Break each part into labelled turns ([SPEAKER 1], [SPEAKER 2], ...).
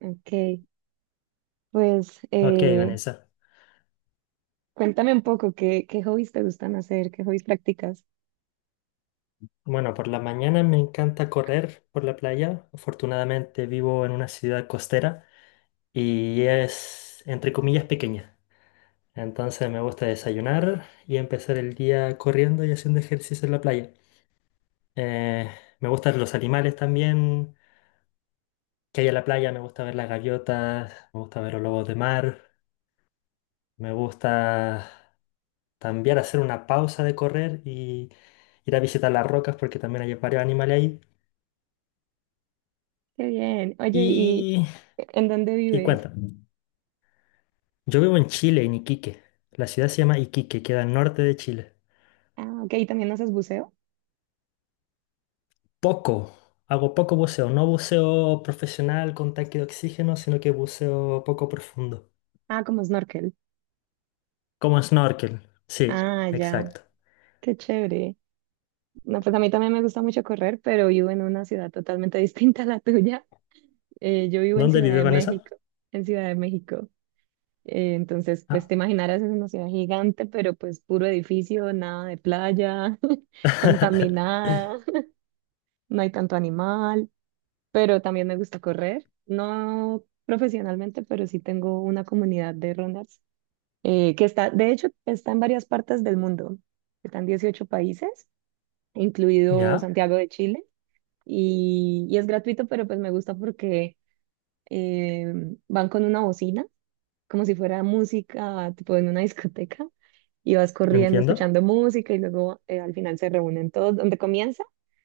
[SPEAKER 1] Ok, pues
[SPEAKER 2] Ok, Vanessa.
[SPEAKER 1] cuéntame un poco. ¿Qué hobbies te gustan hacer? ¿Qué hobbies practicas?
[SPEAKER 2] Bueno, por la mañana me encanta correr por la playa. Afortunadamente vivo en una ciudad costera y es, entre comillas, pequeña. Entonces me gusta desayunar y empezar el día corriendo y haciendo ejercicio en la playa. Eh, me gustan los animales también que hay en la playa. Me gusta ver las gaviotas, me gusta ver los lobos de mar. Me gusta también hacer una pausa de correr y ir a visitar las rocas porque también hay varios animales ahí.
[SPEAKER 1] Qué bien. Oye, ¿y
[SPEAKER 2] Y,
[SPEAKER 1] en dónde
[SPEAKER 2] y
[SPEAKER 1] vives?
[SPEAKER 2] cuéntame. Yo vivo en Chile, en Iquique. La ciudad se llama Iquique, queda al norte de Chile.
[SPEAKER 1] Ah, ok, ¿y también haces buceo?
[SPEAKER 2] Poco, hago poco buceo, no buceo profesional con tanque de oxígeno, sino que buceo poco profundo.
[SPEAKER 1] Ah, como snorkel.
[SPEAKER 2] Como snorkel, sí,
[SPEAKER 1] Ah, ya,
[SPEAKER 2] exacto.
[SPEAKER 1] qué chévere. No, pues a mí también me gusta mucho correr, pero vivo en una ciudad totalmente distinta a la tuya. Yo vivo en
[SPEAKER 2] ¿Dónde
[SPEAKER 1] Ciudad
[SPEAKER 2] vive
[SPEAKER 1] de
[SPEAKER 2] Vanessa?
[SPEAKER 1] México, en Ciudad de México. Entonces, pues
[SPEAKER 2] Ah.
[SPEAKER 1] te imaginarás, es una ciudad gigante, pero pues puro edificio, nada de playa, contaminada, no hay tanto animal. Pero también me gusta correr, no profesionalmente, pero sí tengo una comunidad de runners, que está, de hecho, está en varias partes del mundo, están 18 países, incluido
[SPEAKER 2] Ya,
[SPEAKER 1] Santiago de Chile, y, es gratuito, pero pues me gusta porque eh, van con una bocina, como si fuera música, tipo en una discoteca, y vas corriendo
[SPEAKER 2] entiendo.
[SPEAKER 1] escuchando música y luego al final se reúnen todos. Donde comienza,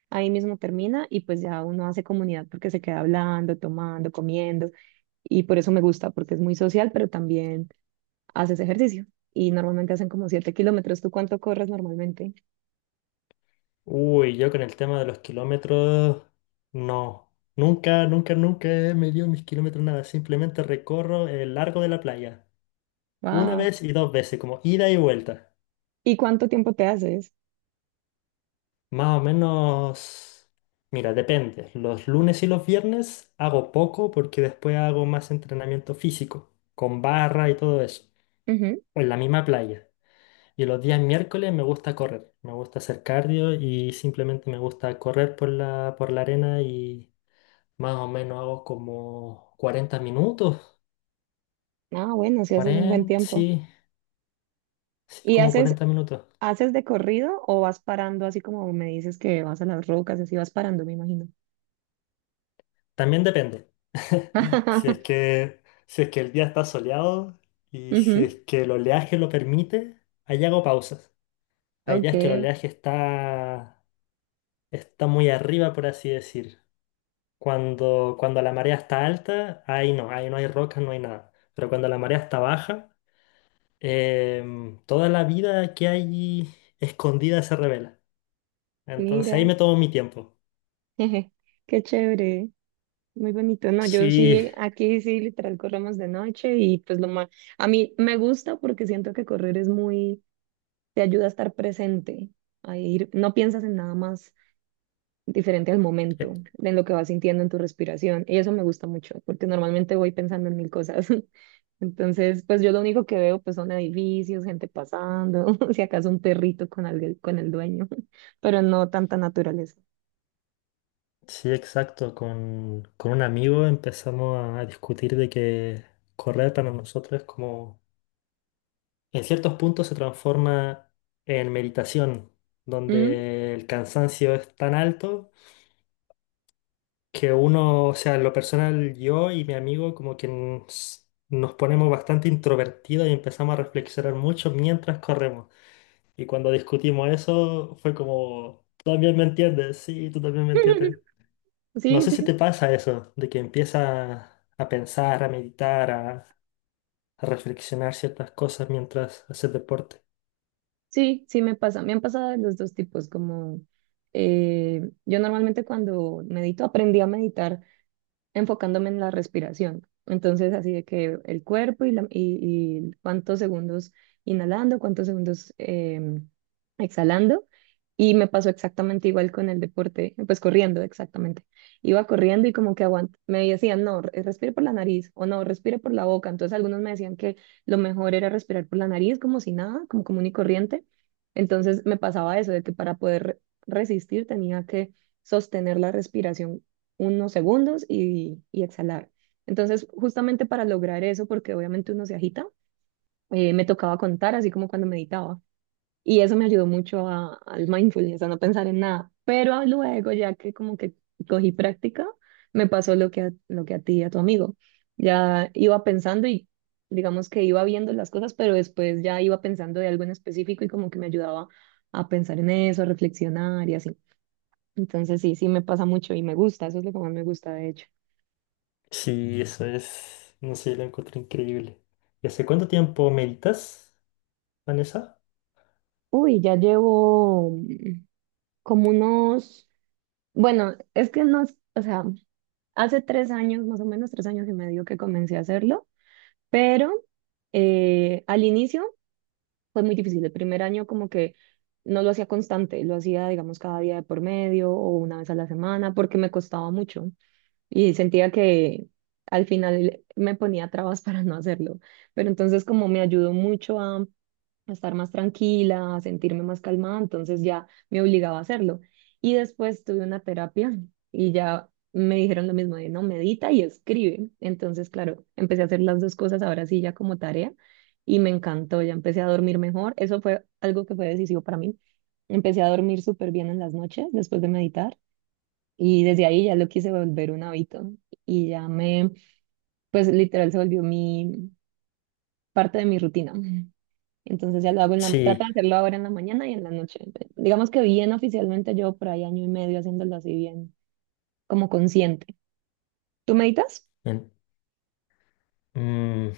[SPEAKER 1] ahí mismo termina y pues ya uno hace comunidad porque se queda hablando, tomando, comiendo y por eso me gusta porque es muy social, pero también haces ejercicio y normalmente hacen como 7 kilómetros. ¿Tú cuánto corres normalmente?
[SPEAKER 2] Uy, yo con el tema de los kilómetros, no. Nunca, nunca, nunca he medido mis kilómetros, nada. Simplemente recorro el largo de la playa. Una
[SPEAKER 1] Wow.
[SPEAKER 2] vez y dos veces, como ida y vuelta.
[SPEAKER 1] ¿Y cuánto tiempo te haces?
[SPEAKER 2] Más o menos, mira, depende. Los lunes y los viernes hago poco porque después hago más entrenamiento físico, con barra y todo eso,
[SPEAKER 1] Ujú.
[SPEAKER 2] o en la misma playa. Y los días miércoles me gusta correr, me gusta hacer cardio y simplemente me gusta correr por la arena y más o menos hago como 40 minutos,
[SPEAKER 1] Ah, bueno, si haces un buen
[SPEAKER 2] 40
[SPEAKER 1] tiempo.
[SPEAKER 2] sí, sí,
[SPEAKER 1] ¿Y
[SPEAKER 2] como
[SPEAKER 1] haces,
[SPEAKER 2] 40 minutos.
[SPEAKER 1] de corrido o vas parando así como me dices que vas a las rocas, así vas parando, me imagino?
[SPEAKER 2] También depende. Si es que, si es que el día está soleado y si
[SPEAKER 1] Ujú.
[SPEAKER 2] es que el oleaje lo permite, ahí hago pausas. Hay
[SPEAKER 1] Ok.
[SPEAKER 2] días que el oleaje está, está muy arriba, por así decir. Cuando la marea está alta, ahí no hay rocas, no hay nada. Pero cuando la marea está baja, toda la vida que hay escondida se revela. Entonces
[SPEAKER 1] Mira,
[SPEAKER 2] ahí me tomo mi tiempo.
[SPEAKER 1] jeje, qué chévere, muy bonito. No, yo
[SPEAKER 2] Sí,
[SPEAKER 1] sí, aquí sí, literal, corremos de noche y pues lo más, a mí me gusta porque siento que correr es muy, te ayuda a estar presente, a ir, no piensas en nada más diferente al momento, en lo que vas sintiendo en tu respiración. Y eso me gusta mucho porque normalmente voy pensando en mil cosas. Entonces, pues yo lo único que veo pues son edificios, gente pasando, si acaso un perrito con alguien, con el dueño, pero no tanta naturaleza.
[SPEAKER 2] sí, exacto. Con un amigo empezamos a discutir de que correr para nosotros es como, en ciertos puntos se transforma en meditación,
[SPEAKER 1] ¿Mm?
[SPEAKER 2] donde el cansancio es tan alto que uno, o sea, en lo personal, yo y mi amigo como que nos ponemos bastante introvertidos y empezamos a reflexionar mucho mientras corremos. Y cuando discutimos eso, fue como, tú también me entiendes, sí, tú también me entiendes. No
[SPEAKER 1] Sí,
[SPEAKER 2] sé si
[SPEAKER 1] sí,
[SPEAKER 2] te pasa eso, de que empiezas a pensar, a meditar, a reflexionar ciertas cosas mientras haces deporte.
[SPEAKER 1] sí, sí, me pasa. Me han pasado de los dos tipos, como yo normalmente cuando medito, aprendí a meditar enfocándome en la respiración. Entonces, así de que el cuerpo y cuántos segundos inhalando, cuántos segundos exhalando. Y me pasó exactamente igual con el deporte, pues corriendo, exactamente. Iba corriendo y como que aguant me decían, no, respire por la nariz o no, respire por la boca. Entonces algunos me decían que lo mejor era respirar por la nariz como si nada, como común y corriente. Entonces me pasaba eso, de que para poder resistir tenía que sostener la respiración unos segundos y exhalar. Entonces, justamente para lograr eso, porque obviamente uno se agita, me tocaba contar, así como cuando meditaba. Y eso me ayudó mucho al mindfulness, a no pensar en nada. Pero luego, ya que como que cogí práctica, me pasó lo que a ti y a tu amigo. Ya iba pensando y digamos que iba viendo las cosas, pero después ya iba pensando de algo en específico y como que me ayudaba a pensar en eso, a reflexionar y así. Entonces sí, sí me pasa mucho y me gusta, eso es lo que más me gusta de hecho.
[SPEAKER 2] Sí, eso es, no sé, lo encuentro increíble. ¿Y hace cuánto tiempo meditas, Vanessa?
[SPEAKER 1] Uy, ya llevo como unos, bueno, es que no, o sea, hace 3 años, más o menos 3 años y medio que comencé a hacerlo, pero al inicio fue muy difícil. El primer año como que no lo hacía constante, lo hacía, digamos, cada día de por medio o una vez a la semana porque me costaba mucho y sentía que al final me ponía trabas para no hacerlo. Pero entonces como me ayudó mucho a estar más tranquila, a sentirme más calmada, entonces ya me obligaba a hacerlo. Y después tuve una terapia y ya me dijeron lo mismo de no, medita y escribe. Entonces, claro, empecé a hacer las dos cosas ahora sí ya como tarea y me encantó, ya empecé a dormir mejor. Eso fue algo que fue decisivo para mí. Empecé a dormir súper bien en las noches después de meditar y desde ahí ya lo quise volver un hábito y ya me, pues literal se volvió mi, parte de mi rutina. Entonces ya lo hago en la, trato de
[SPEAKER 2] Sí,
[SPEAKER 1] hacerlo ahora en la mañana y en la noche. Digamos que bien oficialmente yo por ahí 1 año y medio haciéndolo así bien, como consciente. ¿Tú meditas?
[SPEAKER 2] en- mm,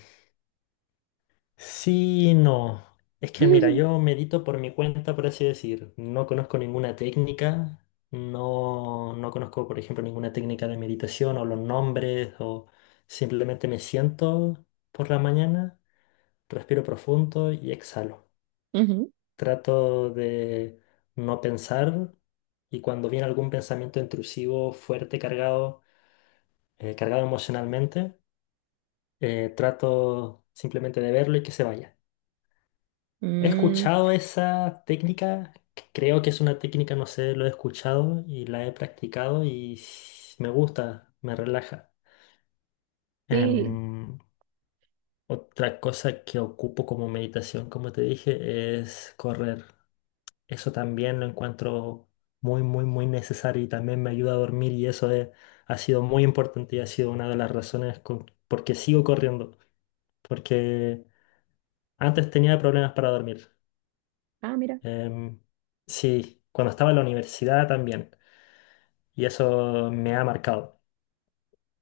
[SPEAKER 2] Sí, no. Es que mira, yo medito por mi cuenta, por así decir. No conozco ninguna técnica, no, no conozco, por ejemplo, ninguna técnica de meditación o los nombres, o simplemente me siento por la mañana, respiro profundo y exhalo.
[SPEAKER 1] Ujú.
[SPEAKER 2] Trato de no pensar y cuando viene algún pensamiento intrusivo, fuerte, cargado, cargado emocionalmente, trato simplemente de verlo y que se vaya. He
[SPEAKER 1] Mm,
[SPEAKER 2] escuchado esa técnica, c- creo que es una técnica, no sé, lo he escuchado y la he practicado y s- me gusta, me relaja.
[SPEAKER 1] sí.
[SPEAKER 2] Em, otra cosa que ocupo como meditación, como te dije, es correr. Eso también lo encuentro muy, muy, muy necesario y también me ayuda a dormir y ha sido muy importante y ha sido una de las razones por qué sigo corriendo, porque antes tenía problemas para dormir.
[SPEAKER 1] Ah, mira.
[SPEAKER 2] Em, sí, cuando estaba en la universidad también. Y eso me ha marcado.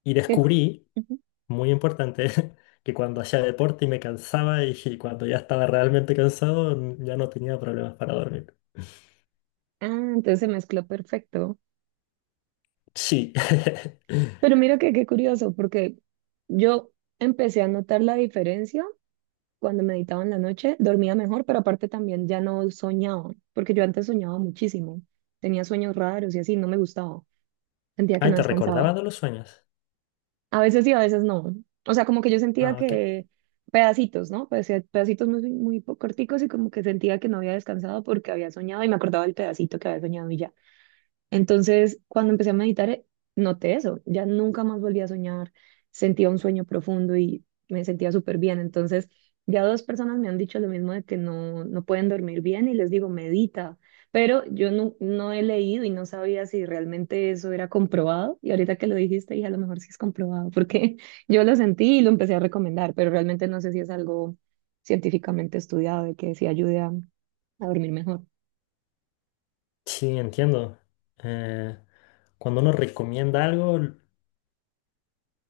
[SPEAKER 2] Y
[SPEAKER 1] qué cu-
[SPEAKER 2] descubrí,
[SPEAKER 1] ujú.
[SPEAKER 2] muy importante, que cuando hacía deporte y me cansaba y cuando ya estaba realmente cansado, n- ya no tenía problemas para dormir.
[SPEAKER 1] Ah, entonces se mezcló perfecto.
[SPEAKER 2] Sí.
[SPEAKER 1] Pero mira que qué curioso, porque yo empecé a notar la diferencia cuando meditaba en la noche, dormía mejor, pero aparte también ya no soñaba, porque yo antes soñaba muchísimo. Tenía sueños raros y así, no me gustaba. Sentía que
[SPEAKER 2] Ay,
[SPEAKER 1] no
[SPEAKER 2] ¿te
[SPEAKER 1] descansaba.
[SPEAKER 2] recordabas de los sueños?
[SPEAKER 1] A veces sí, a veces no. O sea, como que yo sentía
[SPEAKER 2] Ah, ok.
[SPEAKER 1] que pedacitos, ¿no? Pedacitos muy, muy corticos y como que sentía que no había descansado porque había soñado y me acordaba del pedacito que había soñado y ya. Entonces, cuando empecé a meditar, noté eso. Ya nunca más volví a soñar. Sentía un sueño profundo y me sentía súper bien. Entonces, ya dos personas me han dicho lo mismo de que no, no pueden dormir bien y les digo, medita. Pero yo no, no he leído y no sabía si realmente eso era comprobado. Y ahorita que lo dijiste, dije, a lo mejor sí es comprobado, porque yo lo sentí y lo empecé a recomendar, pero realmente no sé si es algo científicamente estudiado de que sí ayude a dormir mejor.
[SPEAKER 2] Sí, entiendo. Eh, cuando uno recomienda algo,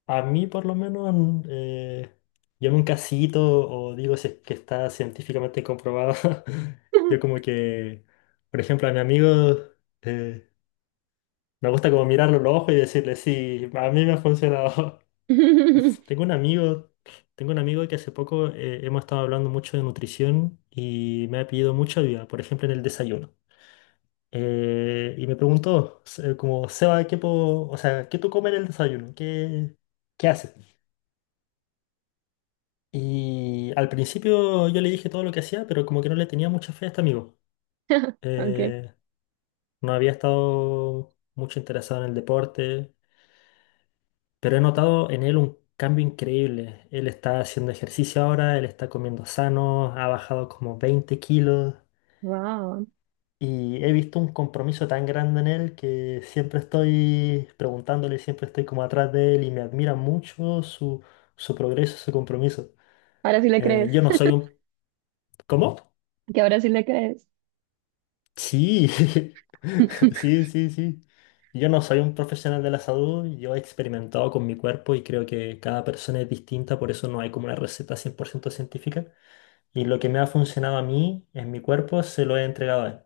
[SPEAKER 2] a mí por lo menos llamo un casito o digo si es que está científicamente comprobado. Yo como que, por ejemplo, a mi amigo eh, me gusta como mirarlo en los ojos y decirle, sí, a mí me ha funcionado. Tengo un amigo, tengo un amigo que hace poco hemos estado hablando mucho de nutrición y me ha pedido mucha ayuda, por ejemplo, en el desayuno. Y me preguntó, como, Seba, ¿qué puedo, o sea, qué tú comes en el desayuno? ¿Qué, qué haces? Y al principio yo le dije todo lo que hacía, pero como que no le tenía mucha fe a este amigo.
[SPEAKER 1] Ok.
[SPEAKER 2] Eh, no había estado mucho interesado en el deporte, pero he notado en él un cambio increíble. Él está haciendo ejercicio ahora, él está comiendo sano, ha bajado como 20 kilos
[SPEAKER 1] Wow.
[SPEAKER 2] y he visto un compromiso tan grande en él que siempre estoy preguntándole, siempre estoy como atrás de él y me admira mucho su progreso, su compromiso.
[SPEAKER 1] Ahora sí le crees,
[SPEAKER 2] Yo no soy un... ¿Cómo?
[SPEAKER 1] que ahora sí le crees.
[SPEAKER 2] Sí, sí, sí, sí. Yo no soy un profesional de la salud, yo he experimentado con mi cuerpo y creo que cada persona es distinta, por eso no hay como una receta 100% científica. Y lo que me ha funcionado a mí en mi cuerpo se lo he entregado a él.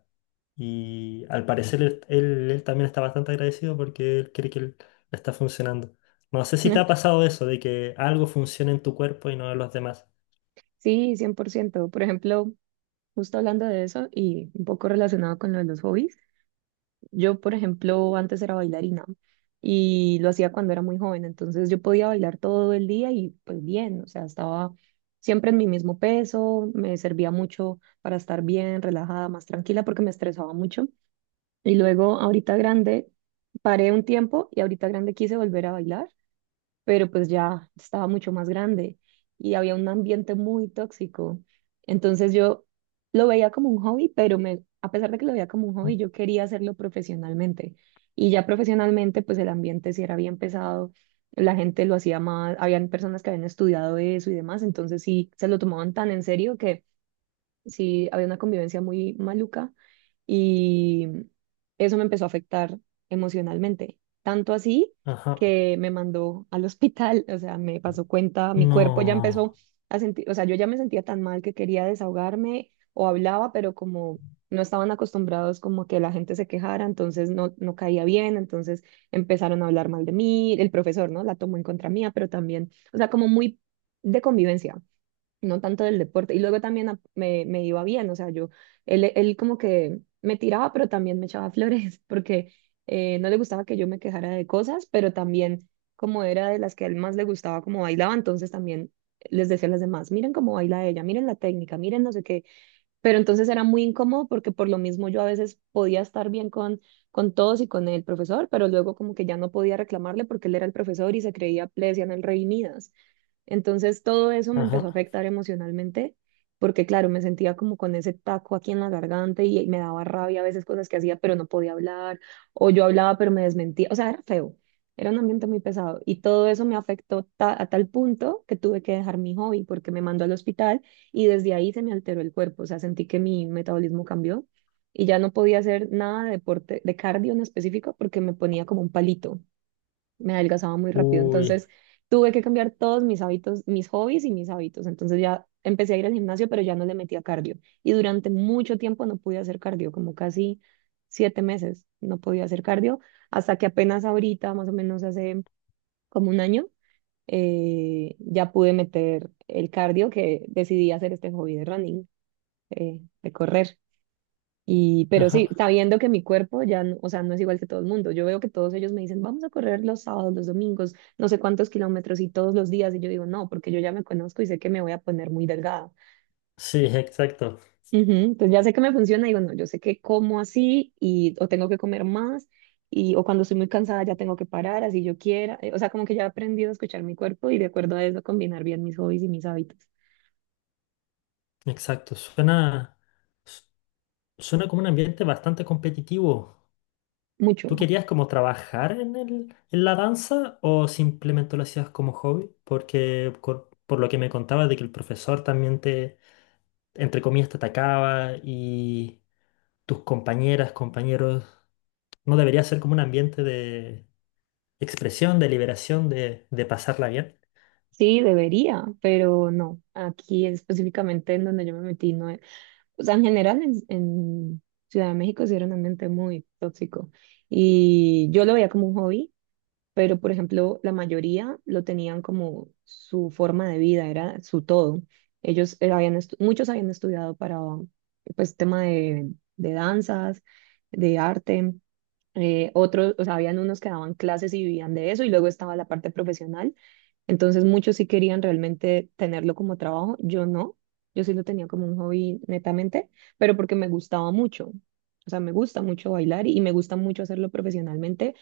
[SPEAKER 2] Y al parecer él también está bastante agradecido porque él cree que él le está funcionando. No sé si te ha pasado eso, de que algo funcione en tu cuerpo y no en los demás.
[SPEAKER 1] Sí, 100%. Por ciento. Por ejemplo, justo hablando de eso y un poco relacionado con lo de los hobbies, yo, por ejemplo, antes era bailarina y lo hacía cuando era muy joven, entonces yo podía bailar todo el día y pues bien, o sea, estaba siempre en mi mismo peso, me servía mucho para estar bien, relajada, más tranquila porque me estresaba mucho. Y luego, ahorita grande, paré un tiempo y ahorita grande quise volver a bailar pero pues ya estaba mucho más grande y había un ambiente muy tóxico. Entonces yo lo veía como un hobby, pero me, a pesar de que lo veía como un hobby, yo quería hacerlo profesionalmente. Y ya profesionalmente, pues el ambiente sí era bien pesado, la gente lo hacía más, habían personas que habían estudiado eso y demás, entonces sí se lo tomaban tan en serio, sí había una convivencia muy maluca y eso me empezó a afectar emocionalmente, tanto así
[SPEAKER 2] Ajá.
[SPEAKER 1] que me mandó al hospital, o sea, me pasó cuenta, mi cuerpo ya
[SPEAKER 2] No.
[SPEAKER 1] empezó a sentir, o sea, yo ya me sentía tan mal que quería desahogarme o hablaba, pero como no estaban acostumbrados como que la gente se quejara, entonces no, no caía bien, entonces empezaron a hablar mal de mí, el profesor, ¿no? La tomó en contra mía, pero también, o sea, como muy de convivencia no tanto del deporte. Y luego también me iba bien, o sea, yo, él como que me tiraba, pero también me echaba flores, porque no le gustaba que yo me quejara de cosas, pero también como era de las que a él más le gustaba como bailaba, entonces también les decía a las demás, miren cómo baila ella, miren la técnica, miren no sé qué. Pero entonces era muy incómodo porque por lo mismo yo a veces podía estar bien con todos y con el profesor, pero luego como que ya no podía reclamarle porque él era el profesor y se creía, le decían el rey Midas. Entonces todo eso me empezó a
[SPEAKER 2] Ajá.
[SPEAKER 1] afectar emocionalmente, porque claro, me sentía como con ese taco aquí en la garganta y me daba rabia a veces cosas que hacía, pero no podía hablar, o yo hablaba pero me desmentía, o sea, era feo, era un ambiente muy pesado y todo eso me afectó a tal punto que tuve que dejar mi hobby porque me mandó al hospital y desde ahí se me alteró el cuerpo, o sea, sentí que mi metabolismo cambió. Y ya no podía hacer nada de deporte, de cardio en específico, porque me ponía como un palito, me adelgazaba muy rápido. Entonces
[SPEAKER 2] Uy.
[SPEAKER 1] tuve que cambiar todos mis hábitos, mis hobbies y mis hábitos. Entonces ya empecé a ir al gimnasio, pero ya no le metía cardio. Y durante mucho tiempo no pude hacer cardio, como casi 7 meses no podía hacer cardio, hasta que apenas ahorita, más o menos hace como un año, ya pude meter el cardio que decidí hacer este hobby de running, de correr. Y, pero sí,
[SPEAKER 2] Ajá.
[SPEAKER 1] sabiendo que mi cuerpo ya, o sea, no es igual que todo el mundo. Yo veo que todos ellos me dicen, vamos a correr los sábados, los domingos, no sé cuántos kilómetros y todos los días. Y yo digo, no, porque yo ya me conozco y sé que me voy a poner muy delgada.
[SPEAKER 2] Sí, exacto,
[SPEAKER 1] Ujú. Entonces ya sé que me funciona, digo, no, yo sé que como así y o tengo que comer más y o cuando estoy muy cansada ya tengo que parar, así yo quiera. O sea, como que ya he aprendido a escuchar mi cuerpo y de acuerdo a eso combinar bien mis hobbies y mis hábitos.
[SPEAKER 2] exacto. Suena, su- suena como un ambiente bastante competitivo.
[SPEAKER 1] Mucho.
[SPEAKER 2] ¿Tú querías como trabajar en la danza o simplemente lo hacías como hobby? Porque lo que me contabas de que el profesor también te, entre comillas, te atacaba y tus compañeras, compañeros, ¿no debería ser como un ambiente de expresión, de liberación, de pasarla bien?
[SPEAKER 1] Sí, debería, pero no. Aquí específicamente en donde yo me metí no. O sea, en general en Ciudad de México sí era un ambiente muy tóxico y yo lo veía como un hobby, pero por ejemplo la mayoría lo tenían como su forma de vida, era su todo. Ellos muchos habían estudiado para pues tema de danzas, de arte, otros, o sea, habían unos que daban clases y vivían de eso y luego estaba la parte profesional, entonces muchos sí querían realmente tenerlo como trabajo, yo no, yo sí lo tenía como un hobby netamente, pero porque me gustaba mucho. O sea, me gusta mucho bailar y me gusta mucho hacerlo profesionalmente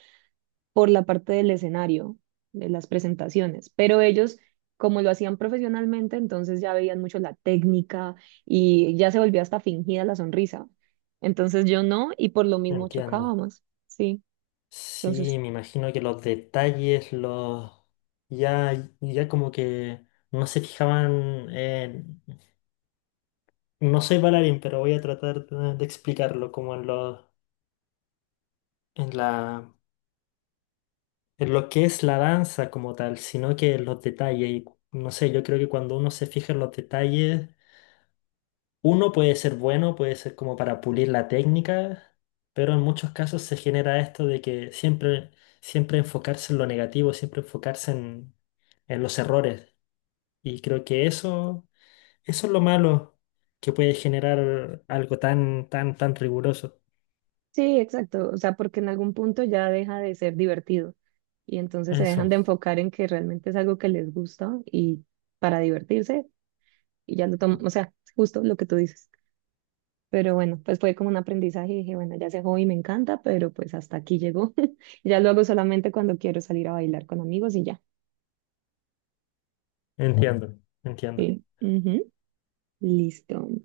[SPEAKER 1] por la parte del escenario, de las presentaciones. Pero ellos, como lo hacían profesionalmente, entonces ya veían mucho la técnica y ya se volvía hasta fingida la sonrisa. Entonces yo no, y por lo mismo
[SPEAKER 2] Entiendo.
[SPEAKER 1] chocábamos, sí.
[SPEAKER 2] Sí,
[SPEAKER 1] Entonces
[SPEAKER 2] me imagino que los detalles, ya, ya como que no se fijaban en... No soy bailarín, pero voy a tratar de explicarlo como en la, en lo que es la danza como tal, sino que en los detalles. Y no sé, yo creo que cuando uno se fija en los detalles, uno puede ser bueno, puede ser como para pulir la técnica, pero en muchos casos se genera esto de que siempre enfocarse en lo negativo, siempre enfocarse en los errores. Y creo que eso es lo malo que puede generar algo tan, tan, tan riguroso.
[SPEAKER 1] Sí, exacto. O sea, porque en algún punto ya deja de ser divertido y entonces se dejan
[SPEAKER 2] Eso,
[SPEAKER 1] de enfocar en que realmente es algo que les gusta y para divertirse y ya lo toman, o sea, justo lo que tú dices. Pero bueno, pues fue como un aprendizaje y dije, bueno, ya ese hobby me encanta, pero pues hasta aquí llegó. Ya lo hago solamente cuando quiero salir a bailar con amigos y ya.
[SPEAKER 2] entiendo, entiendo.
[SPEAKER 1] Sí. Ujú. Listo.